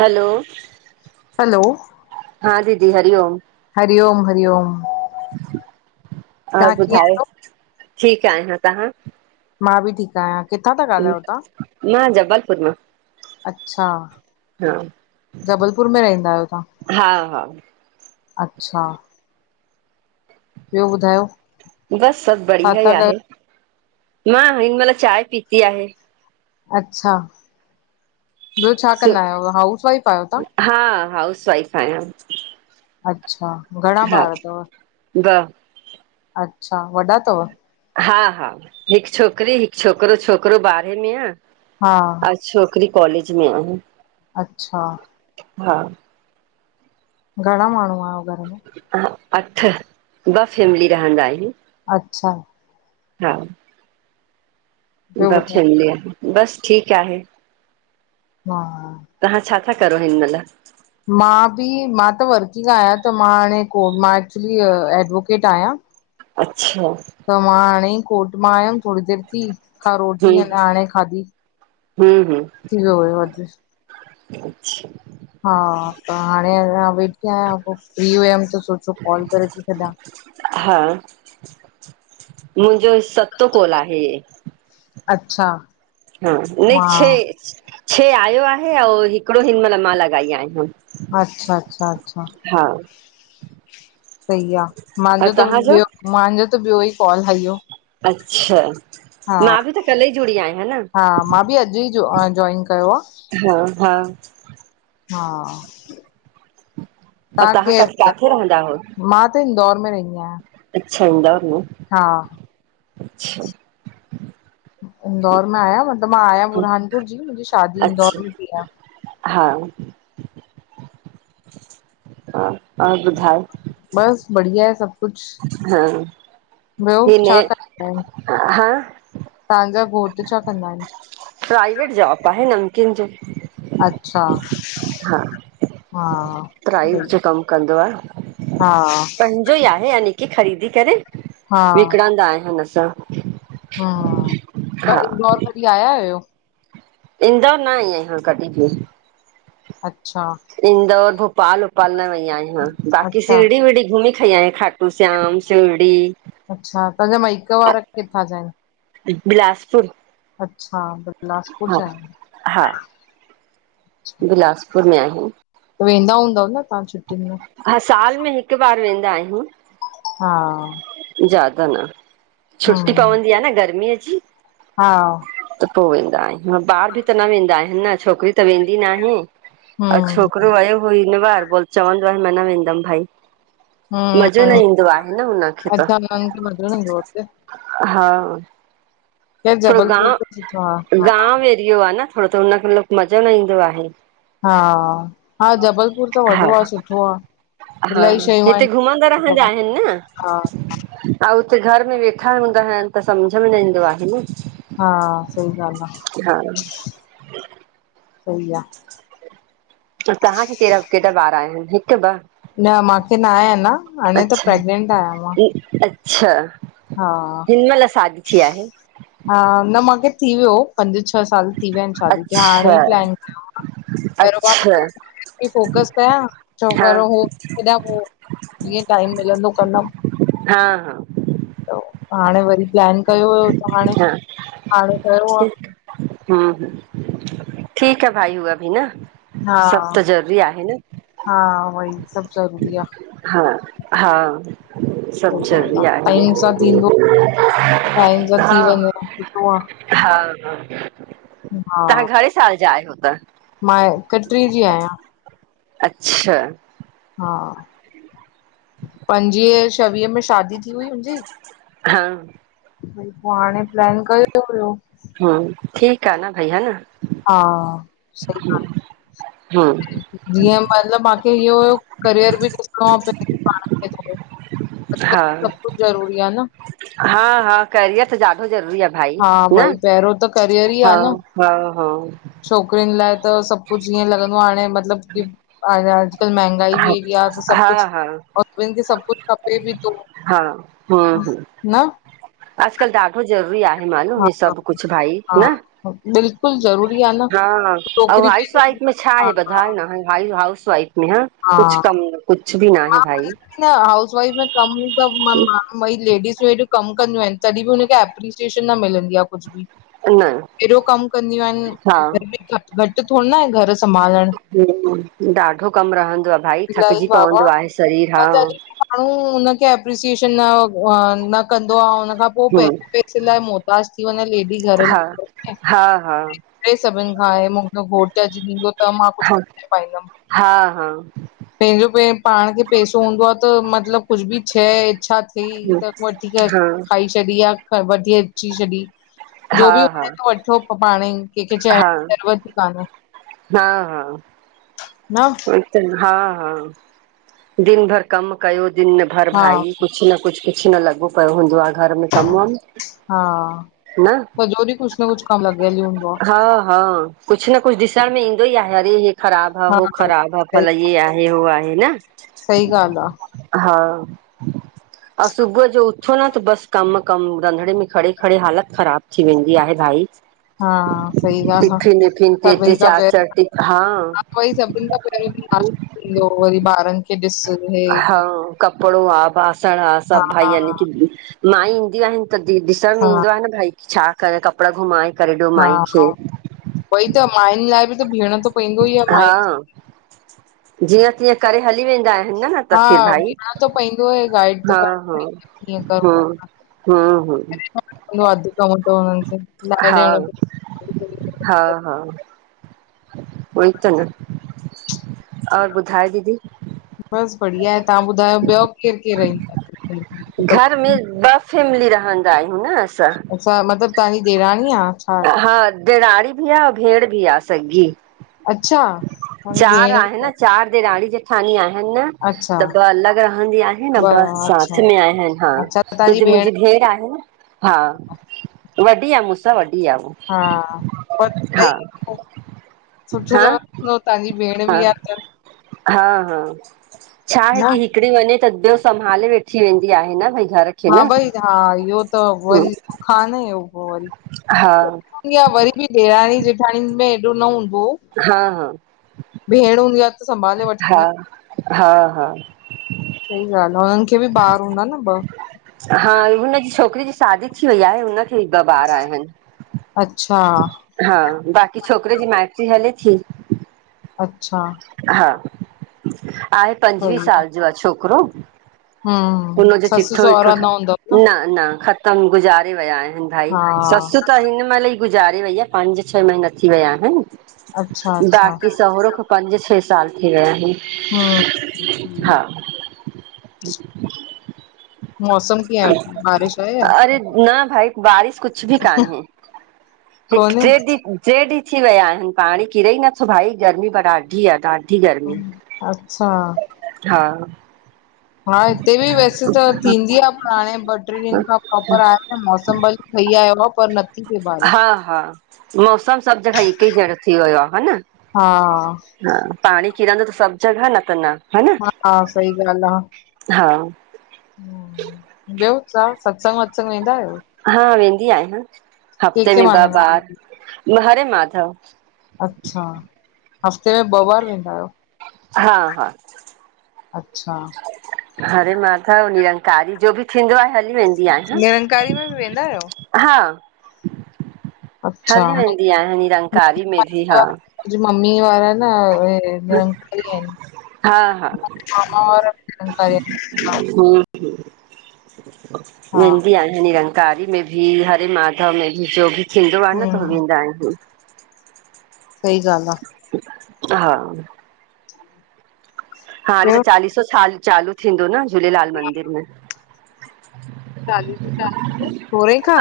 हलो। Hello. हा दीदी हरिओम। हरिओम हरिओम। ओर तव्हां कीअं ॿुधा आहियो? ठीक आयां। तव्हां? मां बि ठीक आयां। मां जबलपुर मां। अच्छा। जबलपुर में रहंदा आयो हा तव्हां? हा हा अच्छा। ॿियो ॿुधायो? बस सभ छा बढ़िया ई था कयो? आहे, मां हिन मल चांह पीती आहे। अच्छा। ॿियो छा सु कंदा आयो? हाउस वाइफ आयो तव्हां? हा। हाउस वाइफ आयां। अच्छा घणा ॿार तव? ब। अच्छा वॾा तव? हा हा हिक छोकरी, हिक छोकरो, छोकरो ॿारहें में आह। हा। अंउ छोकिरी कॉलेज में आ। अच्छा। हा। घणा माण्हू आहियो घर में? ह, अठ, ॿ फैमिली रहंदा आहिनि। अच्छा। हा। ॿियो ॿ ॿुधायो फैमिलियूं, बस ठीकु आहे। हा। तहां छा था करो, हिन मइल? मां बि, मां त वर्किंग आहियां, त मां हाणे कोर्ट मां एक्चुली एडवोकेट आहियां। [inaudible] अच्छा! त मां हाणे ई कोर्ट मां आयमि थोड़ी देर थी। माँ रोटी हम्म अॾा हाणे खाधी, थी वियो हूयो अद अच्छा हा, त हाणे अंञां वेठी आहियां, पो फ्री हुयमि त सोचो कॉल करे थी छॾियां। हा। मुंहिंजो सतो कोल आहे हे। अच्छा। हा। न, छे,, मां छे आयो आहे, ऐं हिकिड़ो हिन मइल, मां लॻाई आहियां। अच्छा, अच्छा, अच्छा। हा सही आ। और मांहांजो त तव्हांजो ॿियो मांजो त ॿियो ई कॉल हा हियो। अच्छा! हा। मां बि त कल्ह ई जुड़ी आहियां न हा मां बि अॼु ई जॉइन कयो आ। हा -हा। हा। ऐं तव्हां क काथे रहंदा आहो? मां त इंदौर में रइंदी आहियां। अच्छा हूंदा उआ। हां अछा इंदौर मां आहियां मतलबु मां आहियां बुरहानपुर जी मुंहिंजी शादी इंदौर में थी आ। हां, हां और ॿुधाओ? बस बढ़िया आहे सभु कुझु, हा ॿियो हे न छा करदां आइन? हा तहांजा घोट छा कंदा आहिनि? प्राइवेट जॉब आहें नमकीन जो। अच्छा हा। हा प्राइस सही जो कमु कंदो आ। हा हा विकणंदा आहिन असां। तंहां हा इंदौर कॾी आया आयो? इंदौर न आई आंयां कॾहिं बि। अच्छा इंदौर, भोपाल भोपाल न वई आहियां बाक़ी अच्छा शीरडी वीरढ़ी घुमी थीं आई अया खाटू श्याम शिरड़ी अच्छा तव्हांजा माइके वारा किथां जा आहिंनि? बिलासपुर। अच्छा बिलासपुर हा जा हा अच्छा पुनः हुं [unintelligible] वेंदा हूंदव न तव्हां छुट्टियुनि में? हां साल में हिक बार वेंंदा आहियूं। हां ज्यादा न छुंटी पवंदी आहे न गर्मीअ जी। हां त पोइ वेंदा आहियूं ॿार बि त न वेंदा आहिनि न छोकिरी त वेंदी नाहें। अ हम्म छोकिरो वयो हुओ न हिन बार चवंदो आहे मा न वेंदम भाई। मज़ो न ईंदो आहें। [unintelligible] मजो न ईदें आ हुते। हां या थोरो गांव, जबलपुर त सुठो आ हा गांव एरियो आहें न थोरो त हुनखे मज़ो न ईंदो आहें। हां हा जबलपुर त वॾो आहें सुठो आहें। हां हिते घुमंदा रहंदा आहिनि हा न। हां उते घर में वेठा हूंदा आहिनि त समझ में न ईंदो आहें न। हां सही गाल आहें, हा सही आ। तव्हांखे कहिड़ा केतरा ॿार आहिनि हिकु ॿ? न मांखे न आहिय न हाणे त अच्छा प्रेग्नेंट आहियां मां। अच्छा हां हिनमहिल सादी थी आहें? हां न माखें थी वियो हो पंज छह साल थी विया आहिनि शादी खे हाणे अच्छा प्लान कयो न। पैरू मां अच्छा [inaudible] फोकस कयां छो हा करू हो हेंॾा पो जीअं टाइम मिलंदो कंदमि। हां हां हाणे वरी प्लान कयो हुयो त हाणें हां ठीक आ। हम्म हूं ठीकु आहें भाई हू भी न। सभु हां त ज़रूरी आहे न हां वई सभु ज़रूरी आ। हा हा सभ सही ॻाल्हि आ, ज़रूरी आहे। टाइम सां थींदो टाइम सां हा थी हा वञे सुठो आ। हा तव्हां हा, घणे साल जा आहियो त? मां इक्टरी जी आहियां। अचछा हा पंजवीह छवीह में शादी थी हुई हुनजी हा पोइ हाणे प्लान कयो हुयो। हां ठीकु आ न भई हा न हा, हम्म जीअं महल माखें इहो हुयो। करियर बि ॾिसणो आहे पंहिंजे पाण खे थोरो। हा ज़रूरी आ न हा- हा करियर त ज्यादा ज़रूरी आहे। भाई हा न! भई पहिरियों त हा -हा -हा छोकिरियिन लाइ त सभु कुझु ईअं लॻंदो आहे हाणे मतलब की अॼकल्ह महांगाई बि हेडी आहे त सभु हा कुझु हा हा औ सभिनि खे सभु कुझु खपे थो। हा, हम- हम न अॼकल्ह ॾाढो ज़रूरी आहे मालूम हा ही सभु कुझु भाई, न? हा बिल्कुलु ज़रूरी आ न हा ऐं छोकिरी हाउस पहिरीं वाइफ में छा हा आहे हा बुधाय न? हाउस वाइफ म नेहा कुछ कम न कुझु बि आहे मार भाई पाएस [inaudible] न हाउस वाइफ में कमु त मई लेडीसूं हेॾूं कमु कंदियूं आहिनि, तॾहिं बि हुनखे एप्रीसिएशन न मिलंदी आहे कुझु बि। न अहिड़ो कम कंदियूं हा आहिनि घ घटि थो न आहे घर संभालणु। ॾाढो कमु रहंदो आ भाई इलाही थकिजी बाबा पवंदो आ हा तॾहिं भी माण्हू हुनखे एप्रीसिएशन न- न कंदो आ, हुन खां पोइ हूं पैसे- पैसे लाइ मुहताज थी वञे लेडी घर में हा हा हा चै सभिनि खां आहे मुंहिंजो घोट अची ॾिदों त मां कुझु हा खरीदे पाईंदमि। हा हा पंहिंजो पे पाण खे पैसो हूंदो आ त मतलबु कुझु बि शइ इच्छा हूं त वठी कर हा हा खाई छॾी आ, वठी अची छॾी जो बि हा हा वणे थो वठो पाणे ई, कंहिंखे चण जी ज़रूरत ई कान्हे। हा- हा न उविइ त, हा- हा दिन भर कम कयो, दिन भर हा भाई कुझु कुझु न कुझु, कुझु न लॻो पियो हूंदो आहे घर में कम वम हा न सॼो डीह कुझ न कुझ कम लॻिय ई हूंदो आ। हा हा कुझु न कुझु ॾिसण में ईंदो ई आहे। अरे! हे ख़राब आ, हो ख़राब हा भला ये आहे, हो आहे न? सही ॻाल्हि आ। हा अ सुुबुह जो छो न त बसि कमु- कमु रंधिणे में खड़े- खड़े हालति ख़राबु थी वेंदी आहे भाई। हा सही ॻाल्हि टिफिन विफिन आ, ते ते सभिनि खां चार चार टि हा पहिरयो वरी सभिनि खां पहिरियों नाश्तो हूंदो, वरी ॿारनि खे ॾिस हे हा कपड़ो आ, बासण आ हा सभु भाई न माई ईंदियूं आहिनि त द ॾिसण में हा ईंदो आहे न भई छा? कपिड़ा घुमाए करे ॾियो हा माई हा खे वई त, माइुनि लाइ बि त बीहणो थो प हा, जीअं -तीअं करे हली वेंदा आहिनि। ह [inaudible] न त फ हा भाई बीहणो त पवंदो आहे गाइड त हा कर हा कीअं ह हु हु हा [unintelligible] पवंदो। हा- हा हुई त न और ॿुधाए दीदी? बसि बढ़िया आहे। तव्हां ॿुधायो ॿियो केरु -केरु रंदो आहे घर में? घर में बस [unintelligible] फैमिली रहंदा आहियूं न असां अच्छा मतिलबु तव्हांजी ॾेराणी आ छा? हा ॾेराड़ी बि आ भेॾं बि आ सॻी अच्छा तव्हांजी चार भेण आहे बि न चार ॾेराणी जेठानी आहेन न अच्छा त ॿ अलॻि रहंदी आहे न, ब ॿ अच्छा साथ में आहिनि हा अच्छा तो तव्हांजी जो मुंहिंजी भेण आहे न हा वॾी आहे मूंसां वॾी आ हा, [unintelligible] सुठो हा हा लॻंदो तव्हांजी भेण हा बि आहे त हा हा छाहे न की हिकड़ी वञे त ॿयो संभाले वेठी वेंदी आहे न भई घर खे हा न भई हा इहो त वरी सुख आ न इयो वरी हा आहे वरी बि ॾेराणी जेठाणी में एॾो न हूंदो हा हा भेण हूंदी आहे त संभाले वठंदी हा आहि हा हा सही ॻाल्हि आ, हुननि खे बि ॿार हूंदा न ॿ हा हुनजी छोकिरीअ जी शादी थी वई आहे हुन खे ॿ ॿार आहिनि अच्छा हा बाक़ी छोकिरे जी माइटरी हले थी अच्छा हा आहे पंजवीह साल जो आ छोकिरो हम्म हुनजो ससु चिठो विठो सहुरा न ठा हूंदव न न ख़तम गुज़ारे विया आहिनि भाई हा ससु त हिन महिल ई गुज़ारे वई आ पंज छह महीना थी विया अच्छा आहेन अच्छा बाक़ी सओरो ख पंज छह साल थी विया हम्म आहिनि। सही आ। हा [inaudible] मौसम कीअं आहे हुते बारिश आहे या अरे न भाई बारिश कुछ बि कान्हे हिकु कोन्हे? टे ॾींहुं टे ॾींहं थी विया आहिनि पाणी किरे ई नथो भाई गर्मी पर ॾाढी आहे ॾाढी गर्मी अच्छा। हा हा हिते बि वैसे त थींदी आ हाणे ॿ टे ॾींहंनि खां प्रोपर आया मौसम भली ठही आयो आहे पर न हा, हा मौसम सभु जॻह हिकु ई जहिड़ो थी वियो आहे। हा न हा हा पाणी किरंदो त सभु जॻह न त न हा हा सही ॻाल् आ हा ॿियो तवा सत्संग वत्संग वेंदा आहियो हा वेंदी आहियां के हफ़्ते के में ॿ मांगंदा आहियो? ॿार। हरे माधव अच्छा, हफ़्ते में ॿ बार वेंदा आहियो हा हा अच्छा, हरे माधव निरंकारी जो बि थींदो आ हली वेंदी आहियां निरंकारी में बि वेंदा आहियो हा अच्छा, हली वेंदी आया निरंकारी में बि हा अज़ मम्मी वारा न [unintelligible] निरंकारी आहिनि, हा हा मामा वारा बि निरंकारी आहिनि। [unintelligible] हा बि आहिनि। निरंकारी में बि, हरे माधव में बि, जो बि थींदो आ न त हम्म वेंदा आहिनि। सही गाल्हि आ। हा हाणे त ॿियो? चालीसो सालु चालू थींदो न झूलेलाल मंदिर में। चालू थींदा। सोरे खा़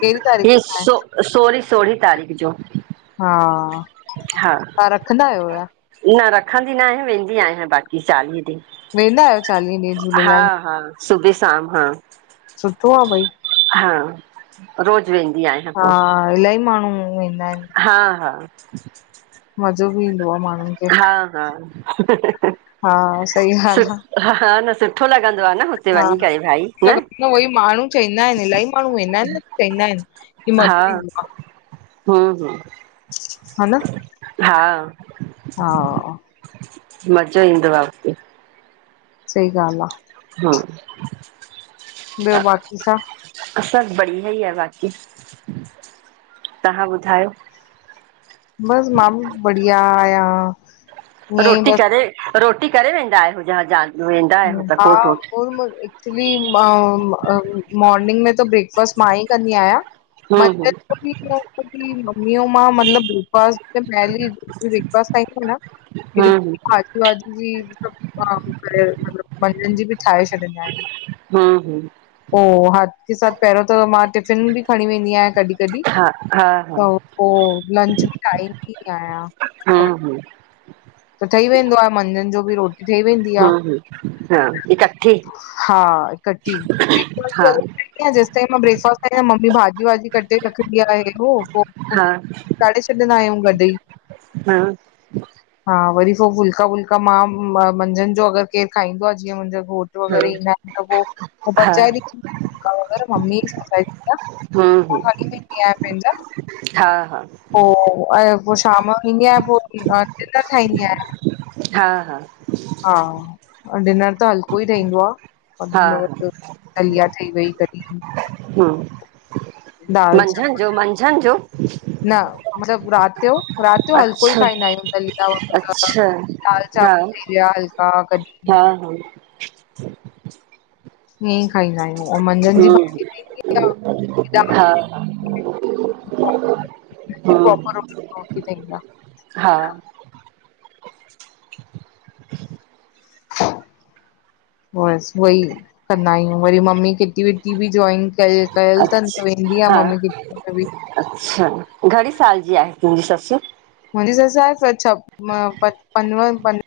केॾी़ तारीख़ खा आहे। सोरी- सोरिह़ तारीख़ जो हां, हा तां रखंदा आहियो छा। न रखंदी न आया, वेंदी आहियां बाक़ी चालीह ॾींहुं। वेंदा आहियो चालीह ॾींहुं झूलेलाल सुबह-शाम हा। सुठो आ भई। हां रोज़ वेंदी आहिय। हां इलाही माण्हू वेंदा आहिनि। हा हा मज़ो भी ईंदो आ माण्हू। हा हा हा सही सु ॻाल्हि हा हा न सुठो लग़दो आ न हुते वंञी करे भाई। न उवई माण्हू चईंदा आहिनि इलाही माण्हू वेंदा आहिनि न चईंदा आहिनि की मज़ो ईंदो आ। हू हू हा न हा हा मज़ो ईंदो आ। सही ॻाल्हि आ। हा ॿियो़ बाक़ी छा? सभु बढ़िया ई आ बाक़ी, तहां ॿुधायो? बसु मां बि बढ़िया आया। रोटी करे, रोटी करे वेंदा आहियो ज जा वेंदा आहियो त कोट वोट? सुमर ॾींहं एक्चुअली मां अ मोर्निंग में त ब्रेकफास्ट मां ई कंदी आहियां। हूं हूं मंझनि जो बि एक्चुअली मम्मी अऊं मां मतिलबु ब्रेकफास्ट ते पहली ब्रेकफास्ट ताई त न। ऐक्चुअली हूं भाजी वाजी बि सभु काम करे मतिलबु मंझनि जी बि ठाहे छॾंदा आहिनि। हू हू पो हाथ के साथ पेहरो त मां टिफ़िन बि खणी वेंदी आया कॾी। तॾी, हा हा हा त पो लंच बि ठाहे ईंदी आहियां। हा अ, हू त ठही वेंदो आ मंझनि जो बि रो टी ठई वेंदी आ, हूं हूं हा इकट्ठी हां इकट्ठी। पो ब्रेकफास्ट बि हा हले? इंदी आ जेसिताईं मां ब्रेकफास्ट ठाइदी आ, मम्मी भाॼी वाॼी कटे रखंदी आहे हेॾो पो हा चाढे छॾंदा आहियूं गॾई। हा हा वरी पो फुल्का वुल्का मां मंझंनि जो अगरि केर खाईंदो आ जीअं मुंहिंजो घोटु वग़ैरह ईंदा आहिनि त पोइ पचाएींदी वगेरह ममी च हलाईदी आ। मां हम्म खणी वेंदी आया पहिंजा। हा, हा- हो ऐं पो शामयो ईंदी आयां पो [unintelligible] ठाहींदी आहियां। हा, हा। हा डिनर त हलको ई ठहंदो आ हा वध में वध दलिया ठई वई कॾहिं हम दाल चांवर मंझंद जो मंझंद जो न मतिलब रात यो रात यो हलको ई अच्छा खाईंदा आहियूं दलिया वगैैर अच्छा दाल हा चांवल थी विया हलका कॾहिं हा हा। ईअं ई खाईंदा आहियूं ऐं मंझंदि जी हम्म भाॼींदी दाल हा हा [unintelligible] [unintelligible] हम्म प्रोपर रोटी [unintelligible] हा। [inaudible] बस उहई कंदा आहियूं वरी मम्मी किटी विटी बि जोॉइन कय कयल तन त वेंदी अच्छा आ हा मम्मी किटी में बि अच्छा घणी साल जी आहे तुंहिंजी सस? मुंजी ससु आहे सां छ पंव पंवन